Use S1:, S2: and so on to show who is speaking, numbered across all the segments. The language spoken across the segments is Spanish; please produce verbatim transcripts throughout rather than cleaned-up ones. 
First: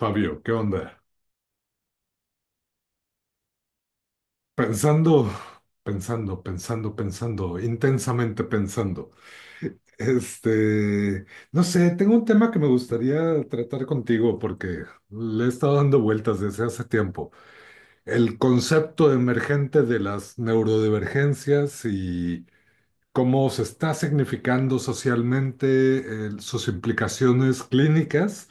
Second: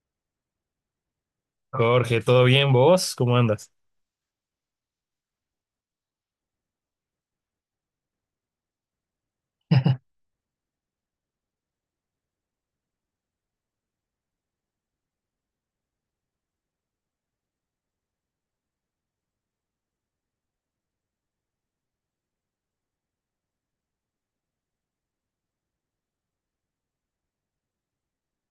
S1: Fabio, ¿qué onda?
S2: Jorge, ¿todo bien vos? ¿Cómo andas?
S1: Pensando, pensando, pensando, pensando, intensamente pensando. Este, no sé, tengo un tema que me gustaría tratar contigo porque le he estado dando vueltas desde hace tiempo. El concepto emergente de las neurodivergencias y cómo se está significando socialmente, eh, sus implicaciones clínicas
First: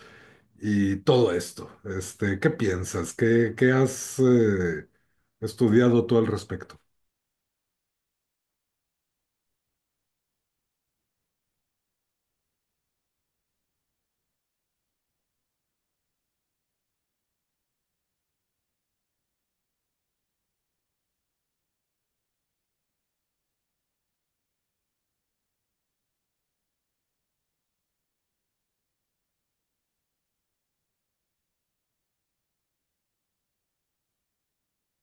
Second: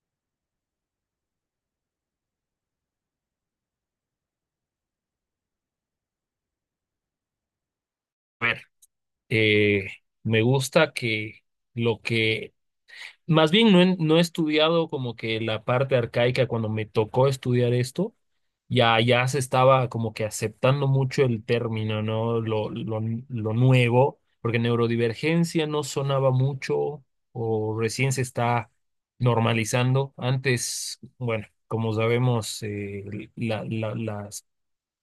S1: y todo esto. Este, ¿qué piensas? ¿Qué, qué has eh, estudiado tú al respecto?
S2: A ver, eh, me gusta que lo que, más bien no he, no he estudiado como que la parte arcaica cuando me tocó estudiar esto, ya, ya se estaba como que aceptando mucho el término, ¿no? Lo, lo, lo nuevo, porque neurodivergencia no sonaba mucho o recién se está normalizando. Antes, bueno, como sabemos, eh, la, la, las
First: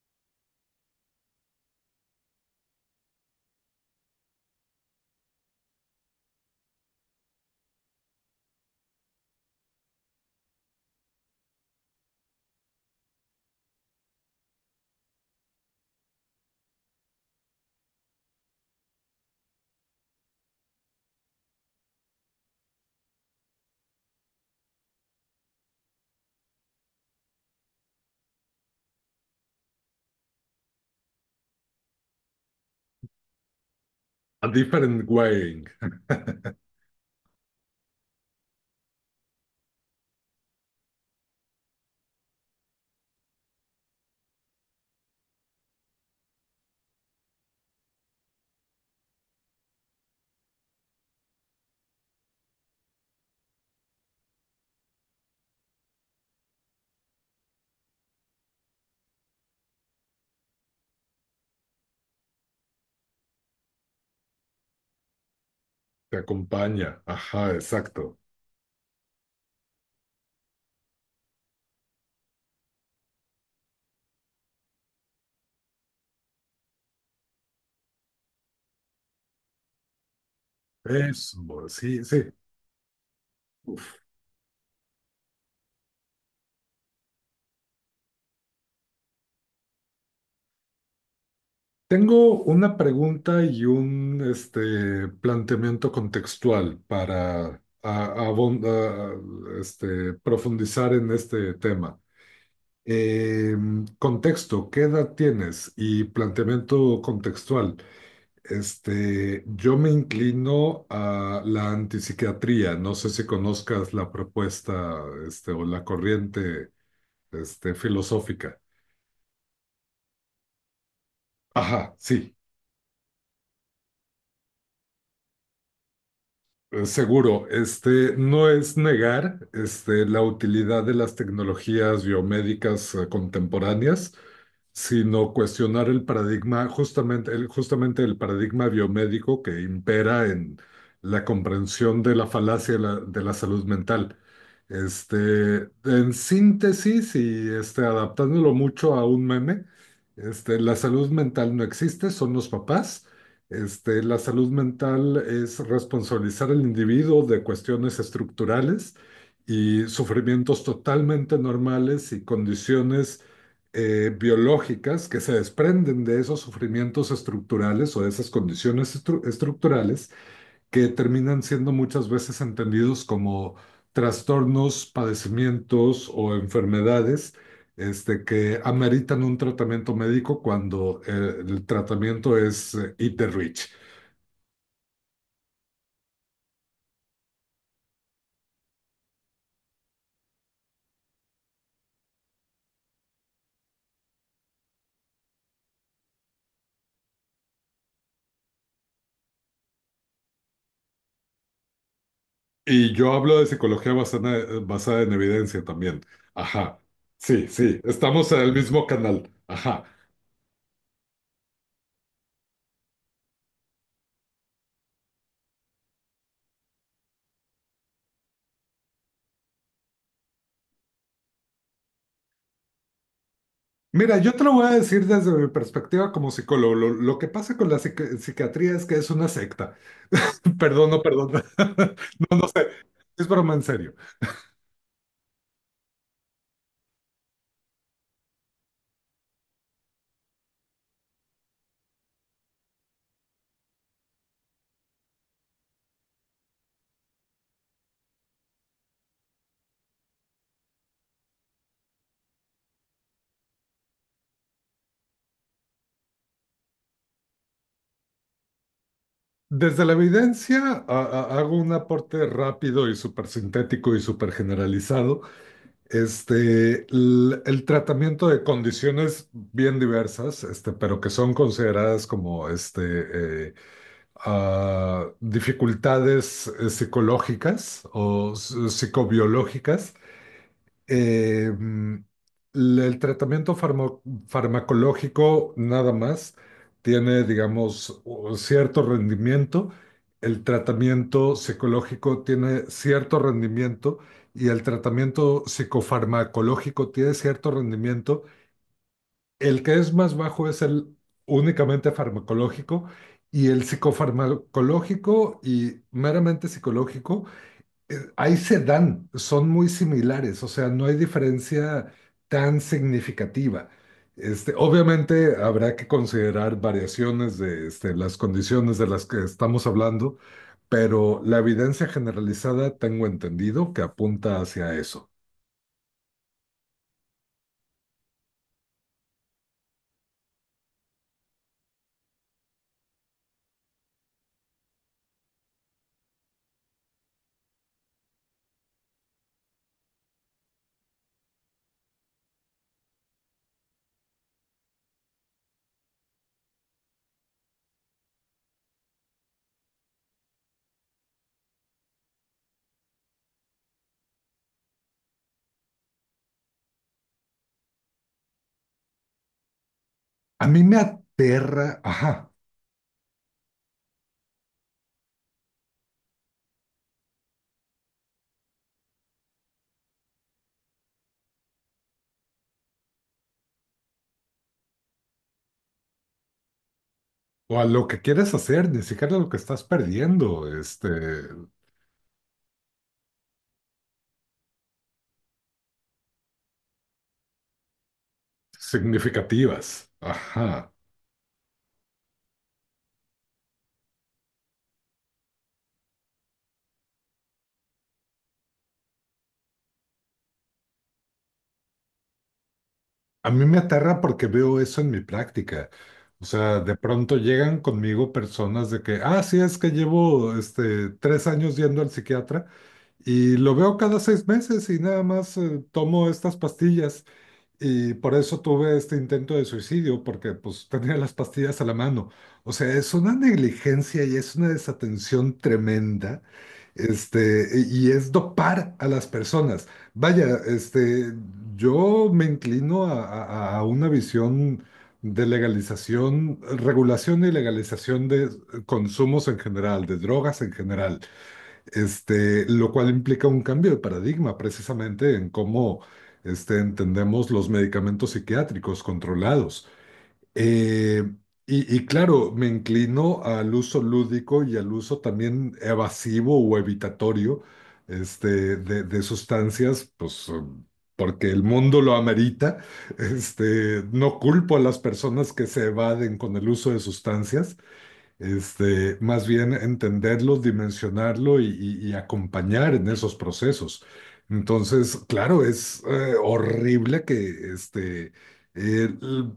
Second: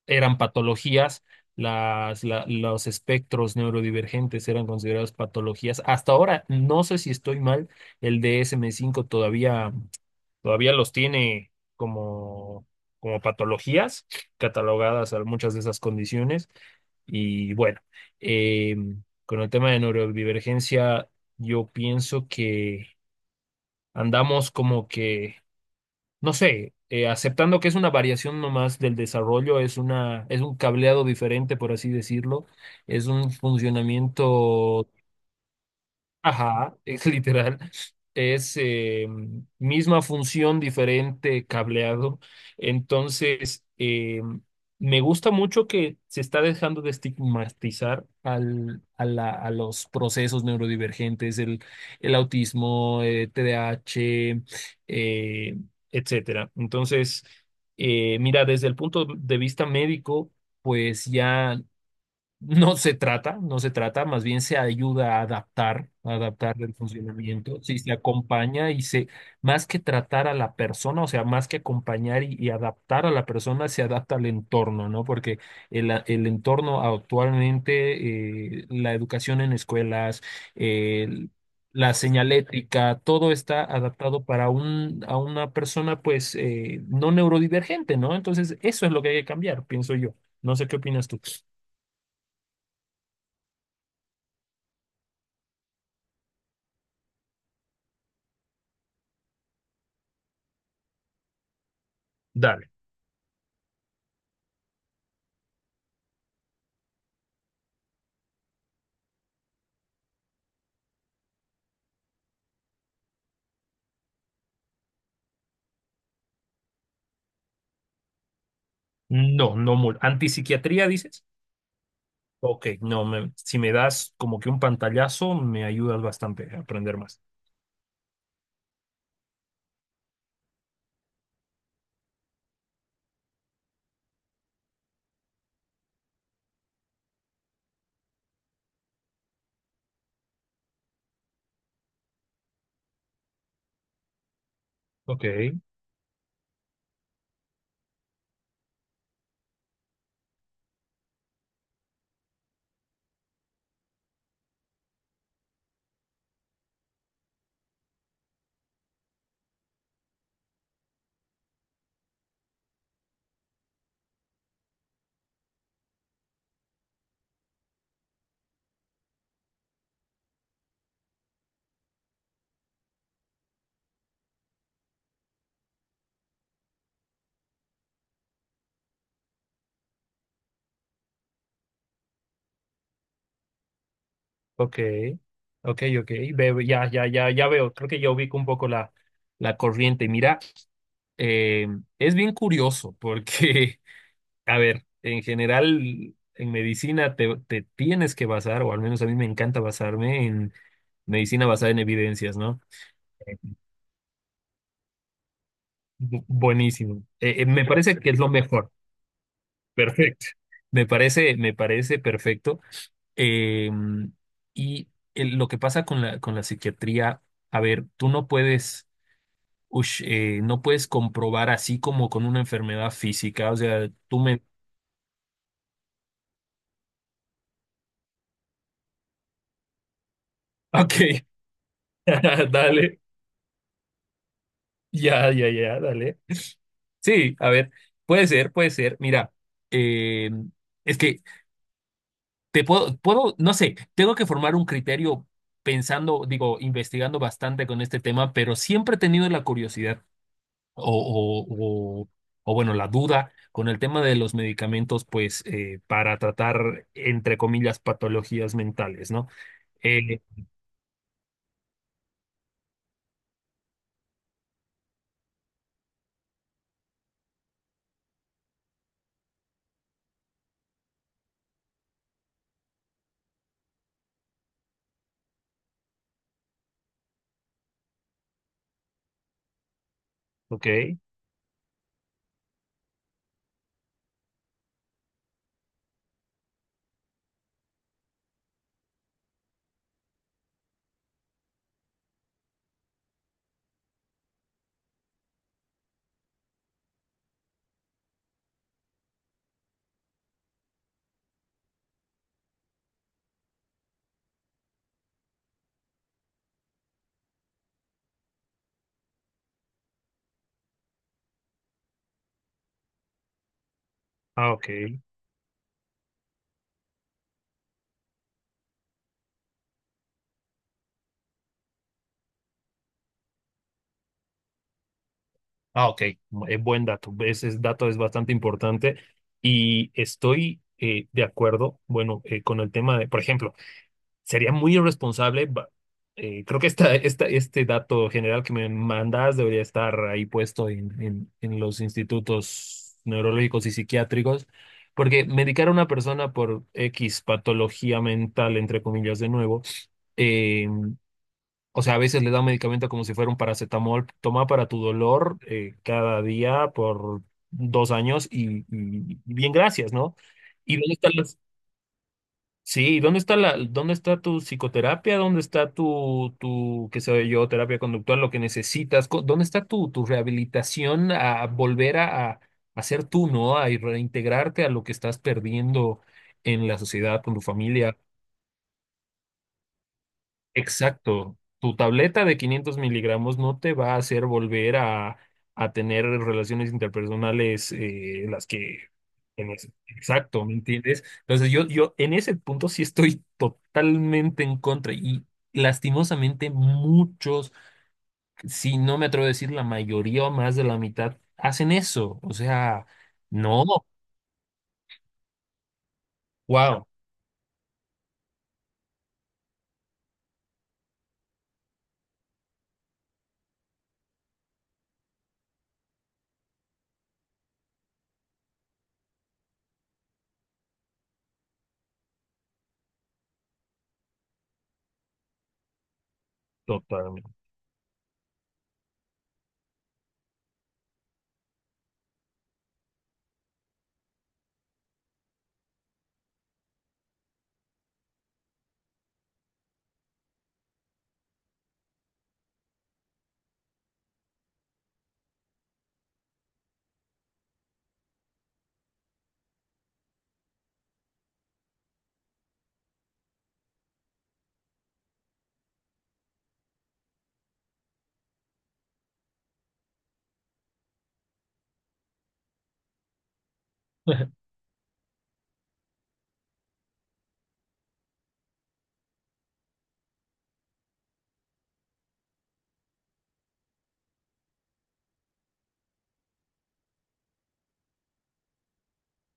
S2: eran patologías, las, la- los espectros neurodivergentes eran considerados patologías. Hasta ahora, no sé si estoy mal, el D S M cinco todavía, todavía los tiene como, como patologías catalogadas a muchas de esas condiciones. Y bueno, eh, con el tema de neurodivergencia, yo pienso que andamos como que no sé, eh, aceptando que es una variación nomás del desarrollo, es una, es un cableado diferente, por así decirlo, es un
S1: A
S2: funcionamiento.
S1: different wiring
S2: Ajá, es literal. Es, eh, misma función, diferente cableado. Entonces, eh, me gusta mucho que se está dejando de estigmatizar al, a, la- a los procesos neurodivergentes, el, el autismo, eh, T D A h, eh, etcétera. Entonces, eh, mira, desde el punto de vista médico, pues ya. No se trata, no se trata, más bien se ayuda a adaptar, a
S1: te
S2: adaptar el
S1: acompaña. Ajá,
S2: funcionamiento, sí, se
S1: exacto.
S2: acompaña y se, más que tratar a la persona, o sea, más que acompañar y, y adaptar a la persona, se adapta al entorno, ¿no? Porque el, a- el entorno actualmente, eh, la educación en escuelas, el-
S1: Eso,
S2: la
S1: sí, sí.
S2: señalética, todo está
S1: Uf.
S2: adaptado para un, a una persona, pues, eh, no neurodivergente, ¿no? Entonces, eso es lo que hay que cambiar, pienso yo. No sé qué opinas tú.
S1: Tengo una pregunta y un este, planteamiento contextual para a- abon- a- este, profundizar en este tema.
S2: Dale.
S1: Eh, Contexto, ¿qué edad tienes? Y planteamiento contextual. Este, yo me inclino a la antipsiquiatría. No sé si conozcas la propuesta, este, o la corriente, este, filosófica.
S2: No, no mucho. ¿Antipsiquiatría dices?
S1: Ajá, sí,
S2: Ok, no, me- si me das como que un pantallazo, me ayudas bastante a
S1: eh,
S2: aprender más.
S1: seguro. Este, no es negar, este, la utilidad de las tecnologías biomédicas eh, contemporáneas, sino cuestionar el paradigma, justamente el, justamente el paradigma biomédico que impera en la comprensión de la falacia de la, de la salud mental.
S2: Ok,
S1: Este, en síntesis y este, adaptándolo mucho a un meme, este, la salud mental no existe, son los papás. Este, la salud mental es responsabilizar al individuo de cuestiones estructurales y sufrimientos totalmente normales y condiciones eh, biológicas que se desprenden de esos sufrimientos estructurales o de esas condiciones estru- estructurales que terminan siendo muchas veces entendidos como trastornos, padecimientos o enfermedades este, que ameritan un tratamiento médico cuando eh, el tratamiento es eh, eat the rich.
S2: ok, ok, ok. Veo- ya, ya, ya, ya veo. Creo que ya ubico un poco la, la corriente. Mira, eh, es bien curioso porque, a ver, en general, en medicina te, te tienes que basar, o al menos a mí me encanta basarme en medicina basada en evidencias, ¿no?
S1: Y yo hablo de psicología basada, basada en evidencia también.
S2: Bu-
S1: Ajá.
S2: Buenísimo. Eh, eh,
S1: Sí,
S2: me
S1: sí,
S2: parece que es lo
S1: estamos en el
S2: mejor.
S1: mismo canal. Ajá.
S2: Perfecto. Me parece, me parece perfecto. Eh, y el- lo que pasa con la, con la psiquiatría, a ver, tú no puedes, ush, eh, no puedes comprobar así como con una enfermedad física. O sea,
S1: Mira,
S2: tú
S1: yo
S2: me...
S1: te lo voy a decir desde mi perspectiva como psicólogo. Lo, lo que pasa con la psiqui- psiquiatría es que es una secta. Perdón, no,
S2: Ok,
S1: perdón. No, no sé.
S2: dale.
S1: Es broma en serio.
S2: Ya, ya, ya, dale. Sí, a ver, puede ser, puede ser. Mira, eh, es que te puedo, puedo, no sé, tengo que formar un criterio pensando, digo, investigando bastante con este tema, pero siempre he tenido la curiosidad. o, o, o- o, bueno, la duda con el tema de los medicamentos, pues eh, para tratar, entre comillas, patologías mentales, ¿no?
S1: Desde la
S2: Eh,
S1: evidencia a- a- hago un aporte rápido y súper sintético y súper generalizado. Este, l- el, tratamiento de condiciones bien diversas, este, pero que son consideradas como este, eh, ah, dificultades eh, psicológicas o s- psicobiológicas,
S2: ok,
S1: eh, l- el tratamiento farmo- farmacológico nada más tiene, digamos, u- cierto rendimiento. El tratamiento psicológico tiene cierto rendimiento y el tratamiento psicofarmacológico tiene cierto rendimiento. El que es más bajo es el únicamente farmacológico, y el psicofarmacológico y meramente psicológico, eh, ahí se dan, son muy similares, o sea, no hay diferencia tan significativa.
S2: ah,
S1: Este,
S2: ok,
S1: obviamente habrá que considerar variaciones de este, las condiciones de las que estamos hablando, pero la evidencia generalizada tengo entendido que apunta hacia eso.
S2: ah, ok, eh, buen dato, ese es- dato es bastante importante y estoy, eh, de acuerdo, bueno, eh, con el tema de, por ejemplo, sería muy irresponsable. Ba- eh, creo que esta, esta, este dato general que me mandas debería estar ahí puesto en, en, en los institutos neurológicos y psiquiátricos, porque medicar a una persona por X patología mental, entre comillas, de nuevo, eh, o sea, a veces le da un medicamento como si fuera un paracetamol, toma para tu dolor, eh, cada día por dos años, y, y- y bien, gracias, ¿no?
S1: A mí
S2: Y
S1: me
S2: dónde están las-
S1: aterra, ajá,
S2: Sí, ¿y dónde está la, dónde está tu psicoterapia? ¿Dónde está tu, tu, qué sé yo, terapia conductual, lo que necesitas? Co- ¿Dónde está tu, tu rehabilitación a volver a, a, a ser tú, ¿no? A reintegrarte a lo que estás perdiendo en la sociedad, con tu
S1: o a lo
S2: familia.
S1: que quieres hacer, ni siquiera lo que estás perdiendo, este,
S2: Exacto. Tu tableta de 500 miligramos no te va a hacer volver a, a tener relaciones interpersonales, eh, las que... en ese-
S1: significativas,
S2: Exacto, ¿me
S1: ajá.
S2: entiendes? Entonces yo, yo en ese punto sí estoy totalmente en contra y lastimosamente muchos, si no me atrevo a decir la mayoría o más de la mitad, hacen eso. O sea,
S1: A mí me
S2: no,
S1: aterra porque veo eso en mi práctica. O sea, de
S2: wow,
S1: pronto llegan conmigo personas de que, ah, sí, es que llevo este, tres años yendo al psiquiatra y lo veo cada seis meses y nada más eh, tomo estas pastillas. Y por eso tuve este intento de suicidio, porque pues tenía las pastillas a la mano. O sea, es una negligencia y es una desatención tremenda.
S2: totalmente.
S1: Este, y y es dopar a las personas. Vaya, este, yo me inclino a, a- a una visión de legalización, regulación y legalización de eh, consumos en general, de drogas en general, este, lo cual implica un cambio de paradigma precisamente en cómo este, entendemos los medicamentos psiquiátricos controlados. Eh, y, y claro, me inclino al uso lúdico y al uso también evasivo o evitatorio, este, de, de sustancias, pues, um, porque el mundo lo amerita. Este, no culpo a las personas que se evaden con el uso de sustancias. Este, más bien entenderlo, dimensionarlo y, y- y acompañar en esos procesos. Entonces, claro, es eh, horrible que este, eh, l-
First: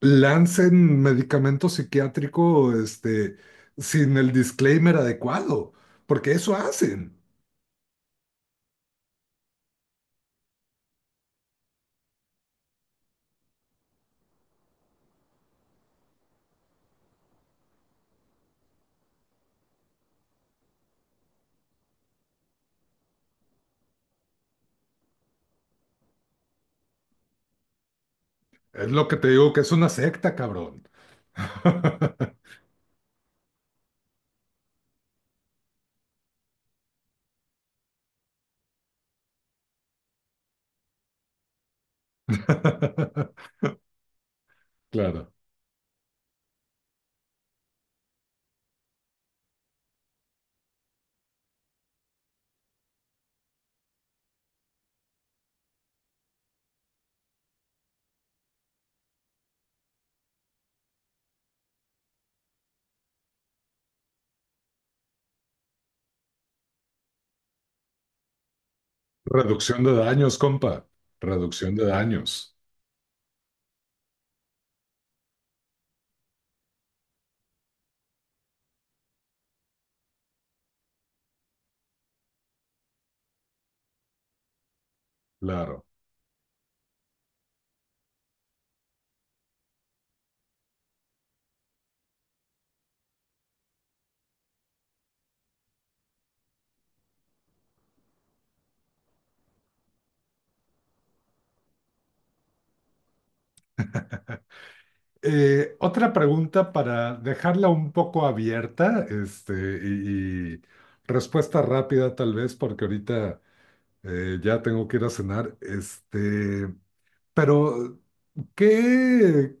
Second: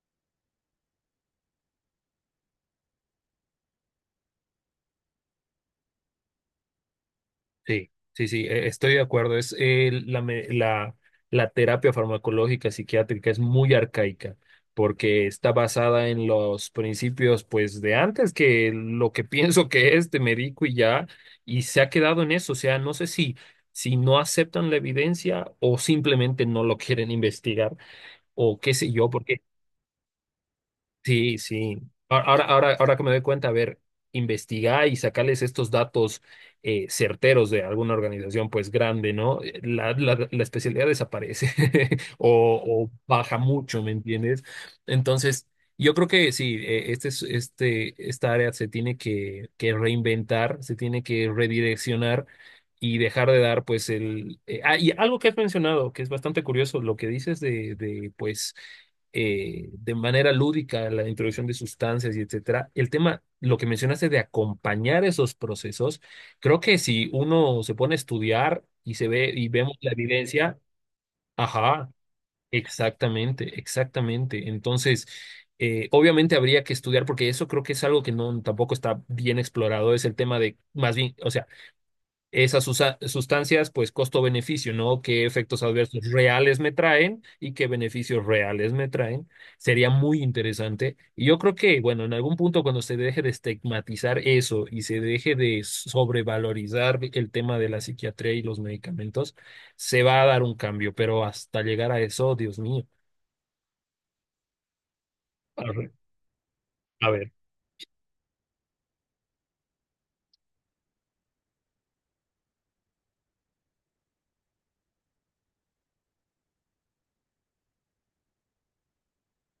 S1: lancen medicamento psiquiátrico, este, sin el disclaimer adecuado, porque eso hacen.
S2: Sí, sí, sí, e- estoy de acuerdo. Es eh, la, me- la, la terapia farmacológica psiquiátrica es muy arcaica porque está basada en los principios, pues, de antes, que lo que pienso que es, te medico y ya, y se ha quedado en eso. O sea, no sé si, si no aceptan la evidencia o simplemente no lo quieren investigar o qué
S1: Es
S2: sé
S1: lo
S2: yo,
S1: que te
S2: porque
S1: digo, que es una secta, cabrón.
S2: sí, sí. A- Ahora, ahora, ahora que me doy cuenta, a ver, investigar y sacarles estos datos, eh, certeros, de alguna organización pues grande, ¿no? Eh, La, la, la especialidad desaparece o, o baja mucho, ¿me entiendes?
S1: Claro.
S2: Entonces, yo creo que sí, eh, este, es- este, esta área se tiene que, que reinventar, se tiene que redireccionar y dejar de dar pues el... eh, ah, y algo que has mencionado, que es bastante curioso, lo que dices de, de pues, eh, de manera lúdica, la introducción de sustancias y etcétera. El tema, lo que mencionaste de acompañar esos procesos, creo que si uno se pone a estudiar y se ve y vemos
S1: Reducción
S2: la
S1: de daños,
S2: evidencia,
S1: compa. Reducción de
S2: ajá,
S1: daños.
S2: exactamente, exactamente. Entonces, eh, obviamente habría que estudiar porque eso creo que es algo que no tampoco está bien explorado, es el tema de más bien, o sea, esas susa- sustancias, pues costo-beneficio, ¿no? ¿Qué efectos
S1: Claro.
S2: adversos reales me traen y qué beneficios reales me traen? Sería muy interesante. Y yo creo que, bueno, en algún punto cuando se deje de estigmatizar eso y se deje de sobrevalorizar el tema de la psiquiatría y los medicamentos, se va a dar un cambio, pero hasta llegar a eso, Dios mío. A
S1: Eh,
S2: ver,
S1: otra pregunta
S2: a
S1: para
S2: ver,
S1: dejarla un poco abierta, este, y, y respuesta rápida tal vez, porque ahorita eh, ya tengo que ir a cenar. Este, pero ¿qué,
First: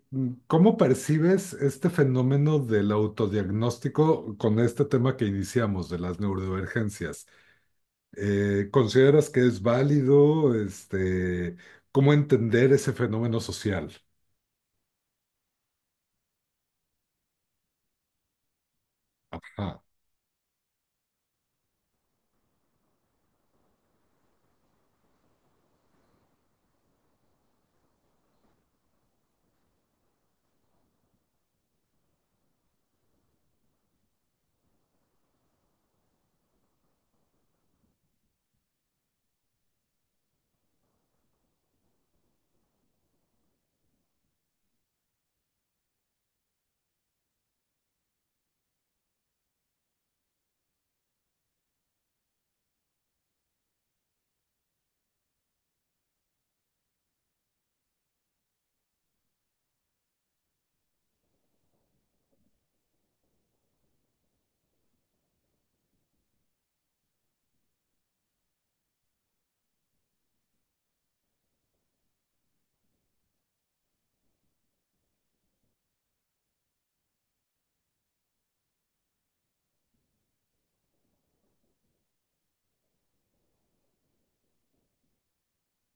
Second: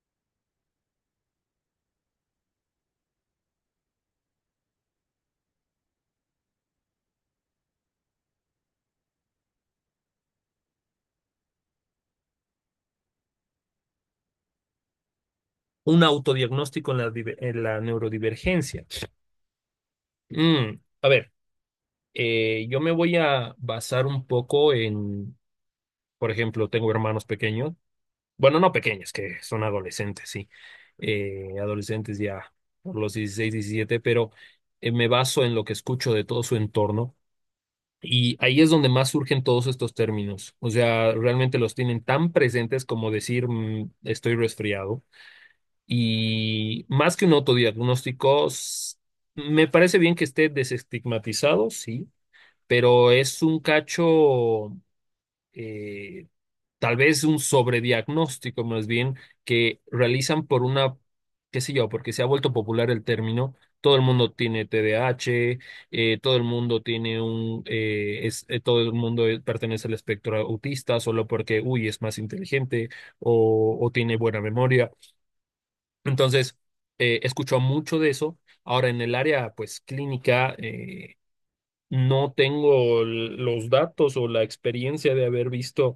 S1: cómo percibes este fenómeno del autodiagnóstico con este tema que iniciamos de las neurodivergencias? Eh, ¿consideras que es válido? Este, ¿cómo entender ese fenómeno social?
S2: un autodiagnóstico en la, diver- en la neurodivergencia.
S1: Ajá,
S2: Mm, a ver, eh, yo me voy a basar un poco en, por ejemplo, tengo hermanos pequeños, bueno, no pequeños, que son adolescentes, sí, eh, adolescentes ya por los dieciséis, diecisiete, pero, eh, me baso en lo que escucho de todo su entorno y ahí es donde más surgen todos estos términos. O sea, realmente los tienen tan presentes como decir, mm, estoy resfriado, y más que un autodiagnóstico, s- me parece bien que esté desestigmatizado, sí, pero es un cacho... eh, tal vez un sobrediagnóstico más bien que realizan por una, qué sé yo, porque se ha vuelto popular el término. Todo el mundo tiene T TDAH, eh, todo el mundo tiene un, eh, es, eh, todo el mundo, eh, pertenece al espectro autista solo porque, uy, es más inteligente, o, o tiene buena memoria. Entonces, eh, escucho mucho de eso. Ahora, en el área, pues, clínica, eh, no tengo l- los datos o la experiencia de haber visto,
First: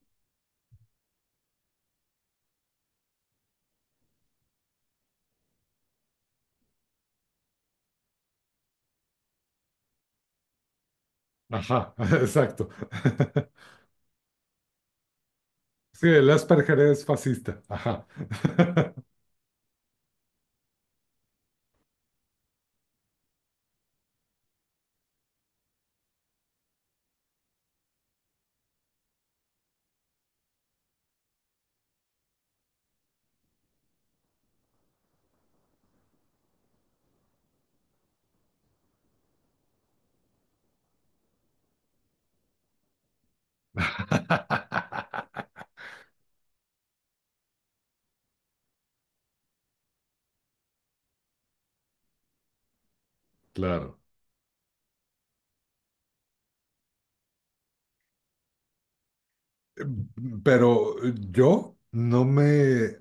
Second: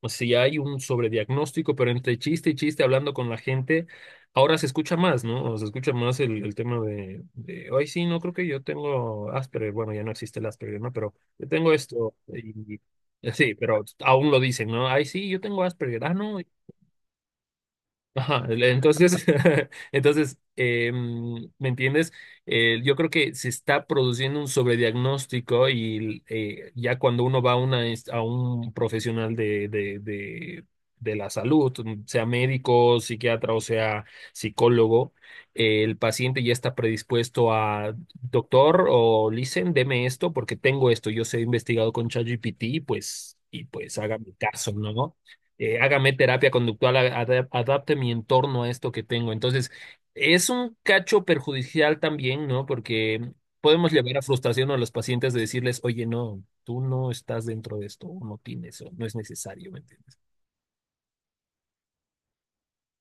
S2: o sea, ya hay un sobrediagnóstico, pero entre chiste y chiste hablando con la gente, ahora se escucha más, ¿no? O se escucha más el, el tema de, de, ay, sí, no creo que yo tengo Asperger, bueno, ya no existe el Asperger, ¿no? Pero yo tengo
S1: ajá,
S2: esto,
S1: exacto.
S2: y, y- sí, pero aún lo dicen, ¿no? Ay, sí, yo tengo Asperger,
S1: Sí,
S2: ah,
S1: el
S2: no,
S1: Asperger es fascista. Ajá.
S2: ajá, le- entonces, entonces eh, mm, ¿me entiendes? Eh, yo creo que se está produciendo un sobrediagnóstico y, eh, ya cuando uno va a, una, inst- a un profesional de, de, de, de la salud, sea médico, psiquiatra o sea psicólogo, eh, el paciente ya está predispuesto a, doctor o listen, deme esto porque tengo esto, yo sé, he investigado con ChatGPT, pues, y pues hágame caso, ¿no? Eh, hágame terapia conductual, a- adap- adapte mi entorno a esto que tengo. Entonces, es un cacho perjudicial también, ¿no? Porque podemos
S1: Claro.
S2: llevar a frustración a los pacientes de decirles, oye, no, tú no estás dentro de esto, o no tienes, o no es necesario, ¿me entiendes?
S1: Pero yo no me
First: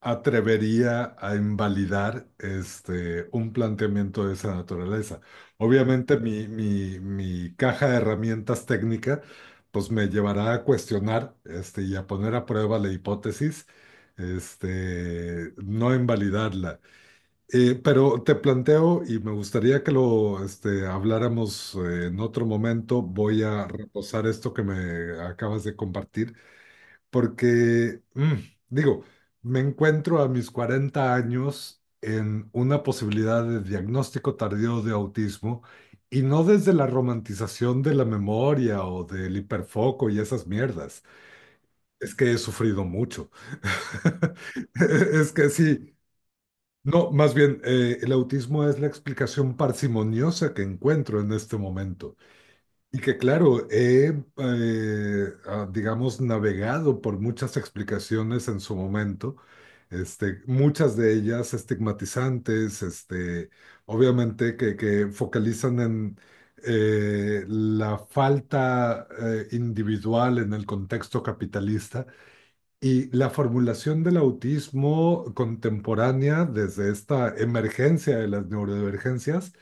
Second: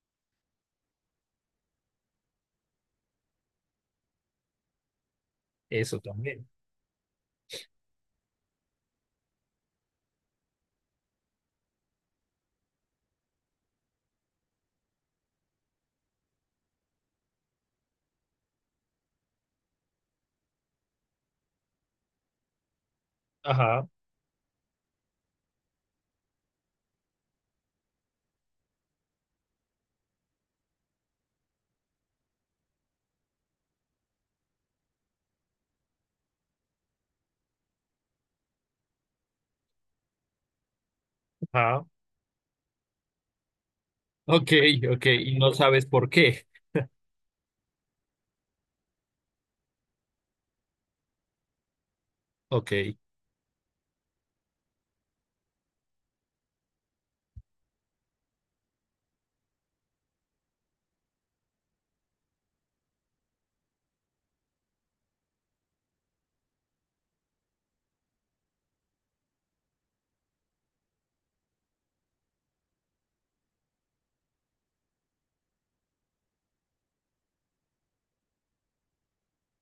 S1: atrevería a invalidar este, un planteamiento de esa naturaleza.
S2: Eso
S1: Obviamente mi,
S2: también.
S1: mi- mi caja de herramientas técnica pues me llevará a cuestionar este, y a poner a prueba la hipótesis, este, no invalidarla. Eh, pero te planteo, y me gustaría que lo este, habláramos eh, en otro momento, voy a
S2: Ajá,
S1: reposar esto que me acabas de compartir, porque, mm, digo, me encuentro a mis cuarenta años en una posibilidad de diagnóstico tardío de autismo, y no desde la romantización de la memoria o del hiperfoco y esas mierdas.
S2: ajá.
S1: Es que he sufrido mucho.
S2: Ok, ok,
S1: Es
S2: y
S1: que
S2: no sabes
S1: sí.
S2: por qué.
S1: No, más bien, eh, el autismo es la explicación parsimoniosa que encuentro en este momento.
S2: Ok,
S1: Y que claro, he, eh, ah, digamos, navegado por muchas explicaciones en su momento, este, muchas de ellas estigmatizantes, este, obviamente que, que focalizan en eh, la falta eh, individual en el contexto capitalista, y la formulación del autismo contemporánea desde esta emergencia de las neurodivergencias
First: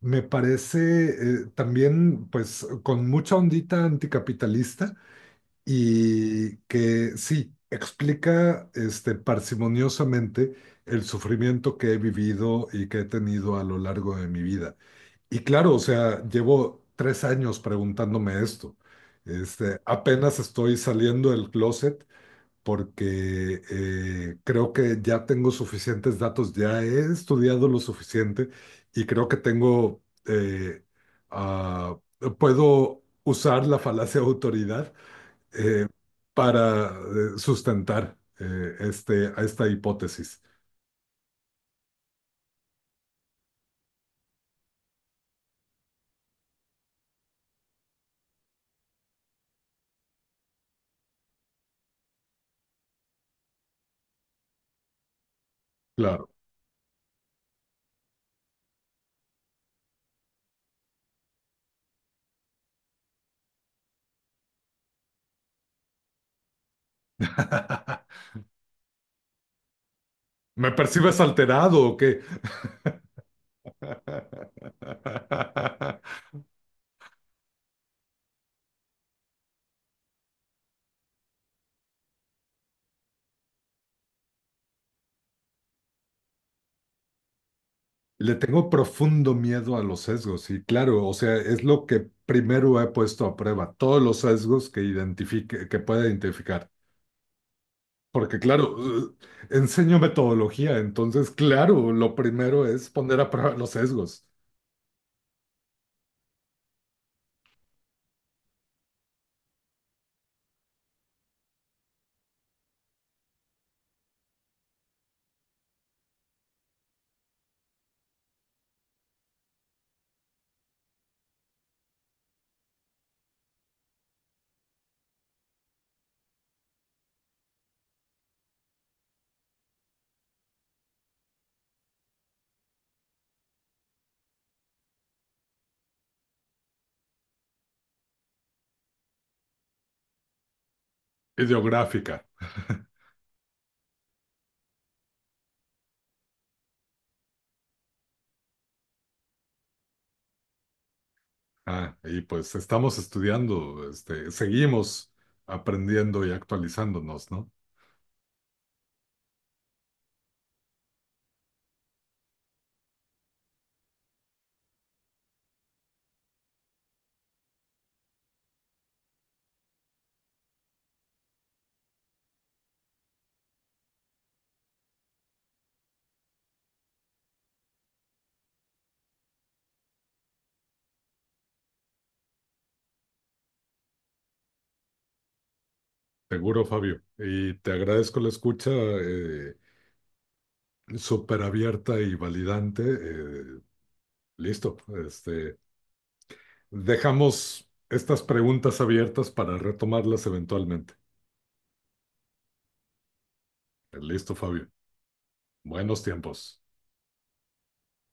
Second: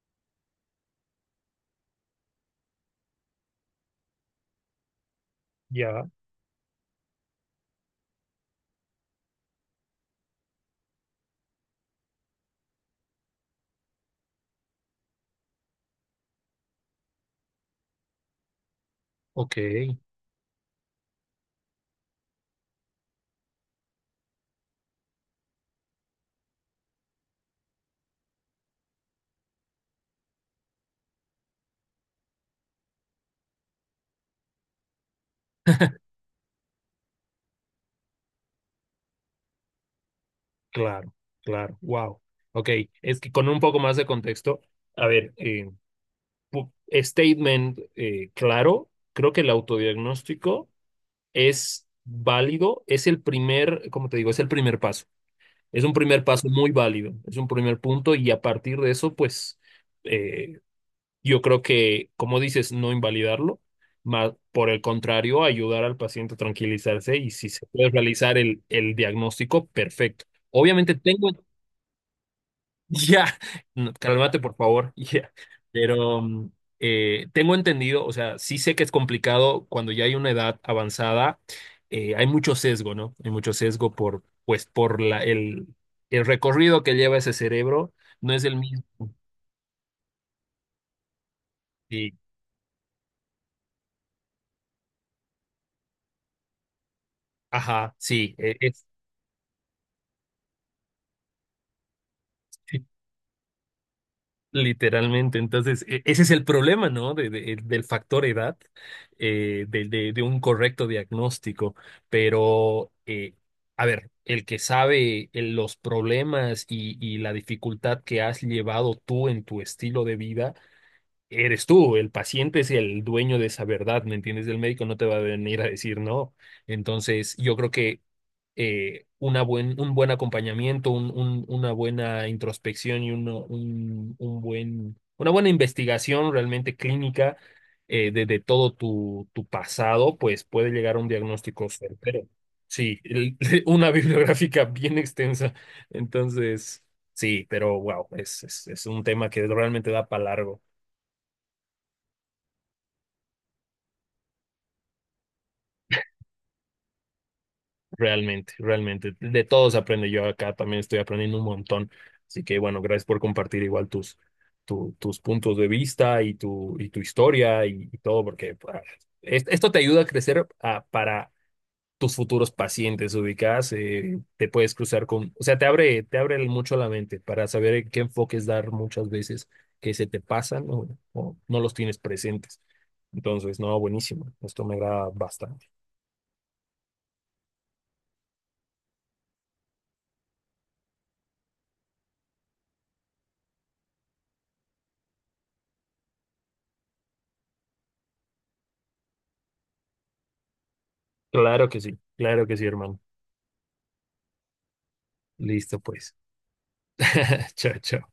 S1: me parece eh, también pues con mucha ondita anticapitalista,
S2: ya,
S1: y que sí explica este parsimoniosamente el sufrimiento que he vivido y que he tenido a lo largo de mi vida. Y claro, o sea, llevo tres años preguntándome esto.
S2: ok,
S1: Este, apenas estoy saliendo del closet porque eh, creo que ya tengo suficientes datos, ya he estudiado lo suficiente y creo que tengo, eh, ah, puedo usar la falacia de autoridad eh, para eh, sustentar eh, este, a esta hipótesis.
S2: claro, claro, wow. Ok, es que con un poco más de contexto, a ver, eh, statement, eh, claro. Creo que el autodiagnóstico es válido, es el primer, como te digo, es el primer paso. Es un primer
S1: Claro.
S2: paso muy válido, es un primer punto, y a partir de eso, pues, eh, yo creo que, como dices, no invalidarlo, más por el contrario, ayudar al paciente a tranquilizarse, y si se puede realizar el, el diagnóstico, perfecto.
S1: ¿Me
S2: Obviamente
S1: percibes
S2: tengo,
S1: alterado o qué?
S2: ya, no, cálmate por favor, ya. Pero, mm, eh, tengo entendido, o sea, sí sé que es complicado cuando ya hay una edad avanzada, eh, hay mucho sesgo, ¿no? Hay mucho sesgo por, pues, por la, el, el recorrido que lleva ese cerebro, no
S1: Le
S2: es el
S1: tengo
S2: mismo.
S1: profundo miedo a los sesgos, y claro, o sea, es lo que
S2: Sí,
S1: primero he puesto a prueba, todos los sesgos que identifique, que pueda identificar.
S2: ajá, sí,
S1: Porque
S2: eh,
S1: claro,
S2: es.
S1: eh, enseño metodología, entonces claro, lo primero
S2: Sí,
S1: es poner a prueba los sesgos.
S2: literalmente. Entonces, e- ese es el problema, ¿no? De- de- del factor edad, eh, de, de- de un correcto diagnóstico. Pero, eh, a ver, el que sabe, eh, los problemas y, y la dificultad que has llevado tú en tu estilo de vida, eres tú, el paciente es el dueño de esa verdad, ¿me entiendes? El médico no te va a venir a decir no. Entonces, yo creo que, eh, una buen, un buen acompañamiento, un, un- una buena introspección, y uno- un, un buen, una buena investigación realmente clínica, eh, de, de todo tu, tu, pasado, pues puede llegar a un diagnóstico
S1: Ideográfica.
S2: certero. Sí, el- una bibliográfica bien extensa. Entonces, sí, pero wow, es, es, es un tema que realmente da para largo.
S1: Ah, y pues estamos estudiando, este, seguimos aprendiendo y actualizándonos, ¿no?
S2: Realmente, realmente. De todos aprende. Yo acá también estoy aprendiendo un montón. Así que bueno, gracias por compartir igual tus, tu- tus puntos de vista y tu, y tu historia, y, y todo, porque ah, es- esto te ayuda a crecer, ah, para tus futuros pacientes ubicadas. Eh, te puedes cruzar con, o sea, te abre, te abre mucho la mente para saber en qué enfoques dar muchas veces que se te pasan, o, o no los tienes presentes. Entonces, no, buenísimo. Esto me agrada bastante.
S1: Seguro, Fabio. Y te agradezco la escucha, eh, súper abierta y validante. eh, Listo. Este, Dejamos estas preguntas abiertas para retomarlas eventualmente.
S2: Claro que sí, claro que sí, hermano.
S1: Listo, Fabio.
S2: Listo,
S1: Buenos
S2: pues.
S1: tiempos.
S2: Chao, chao.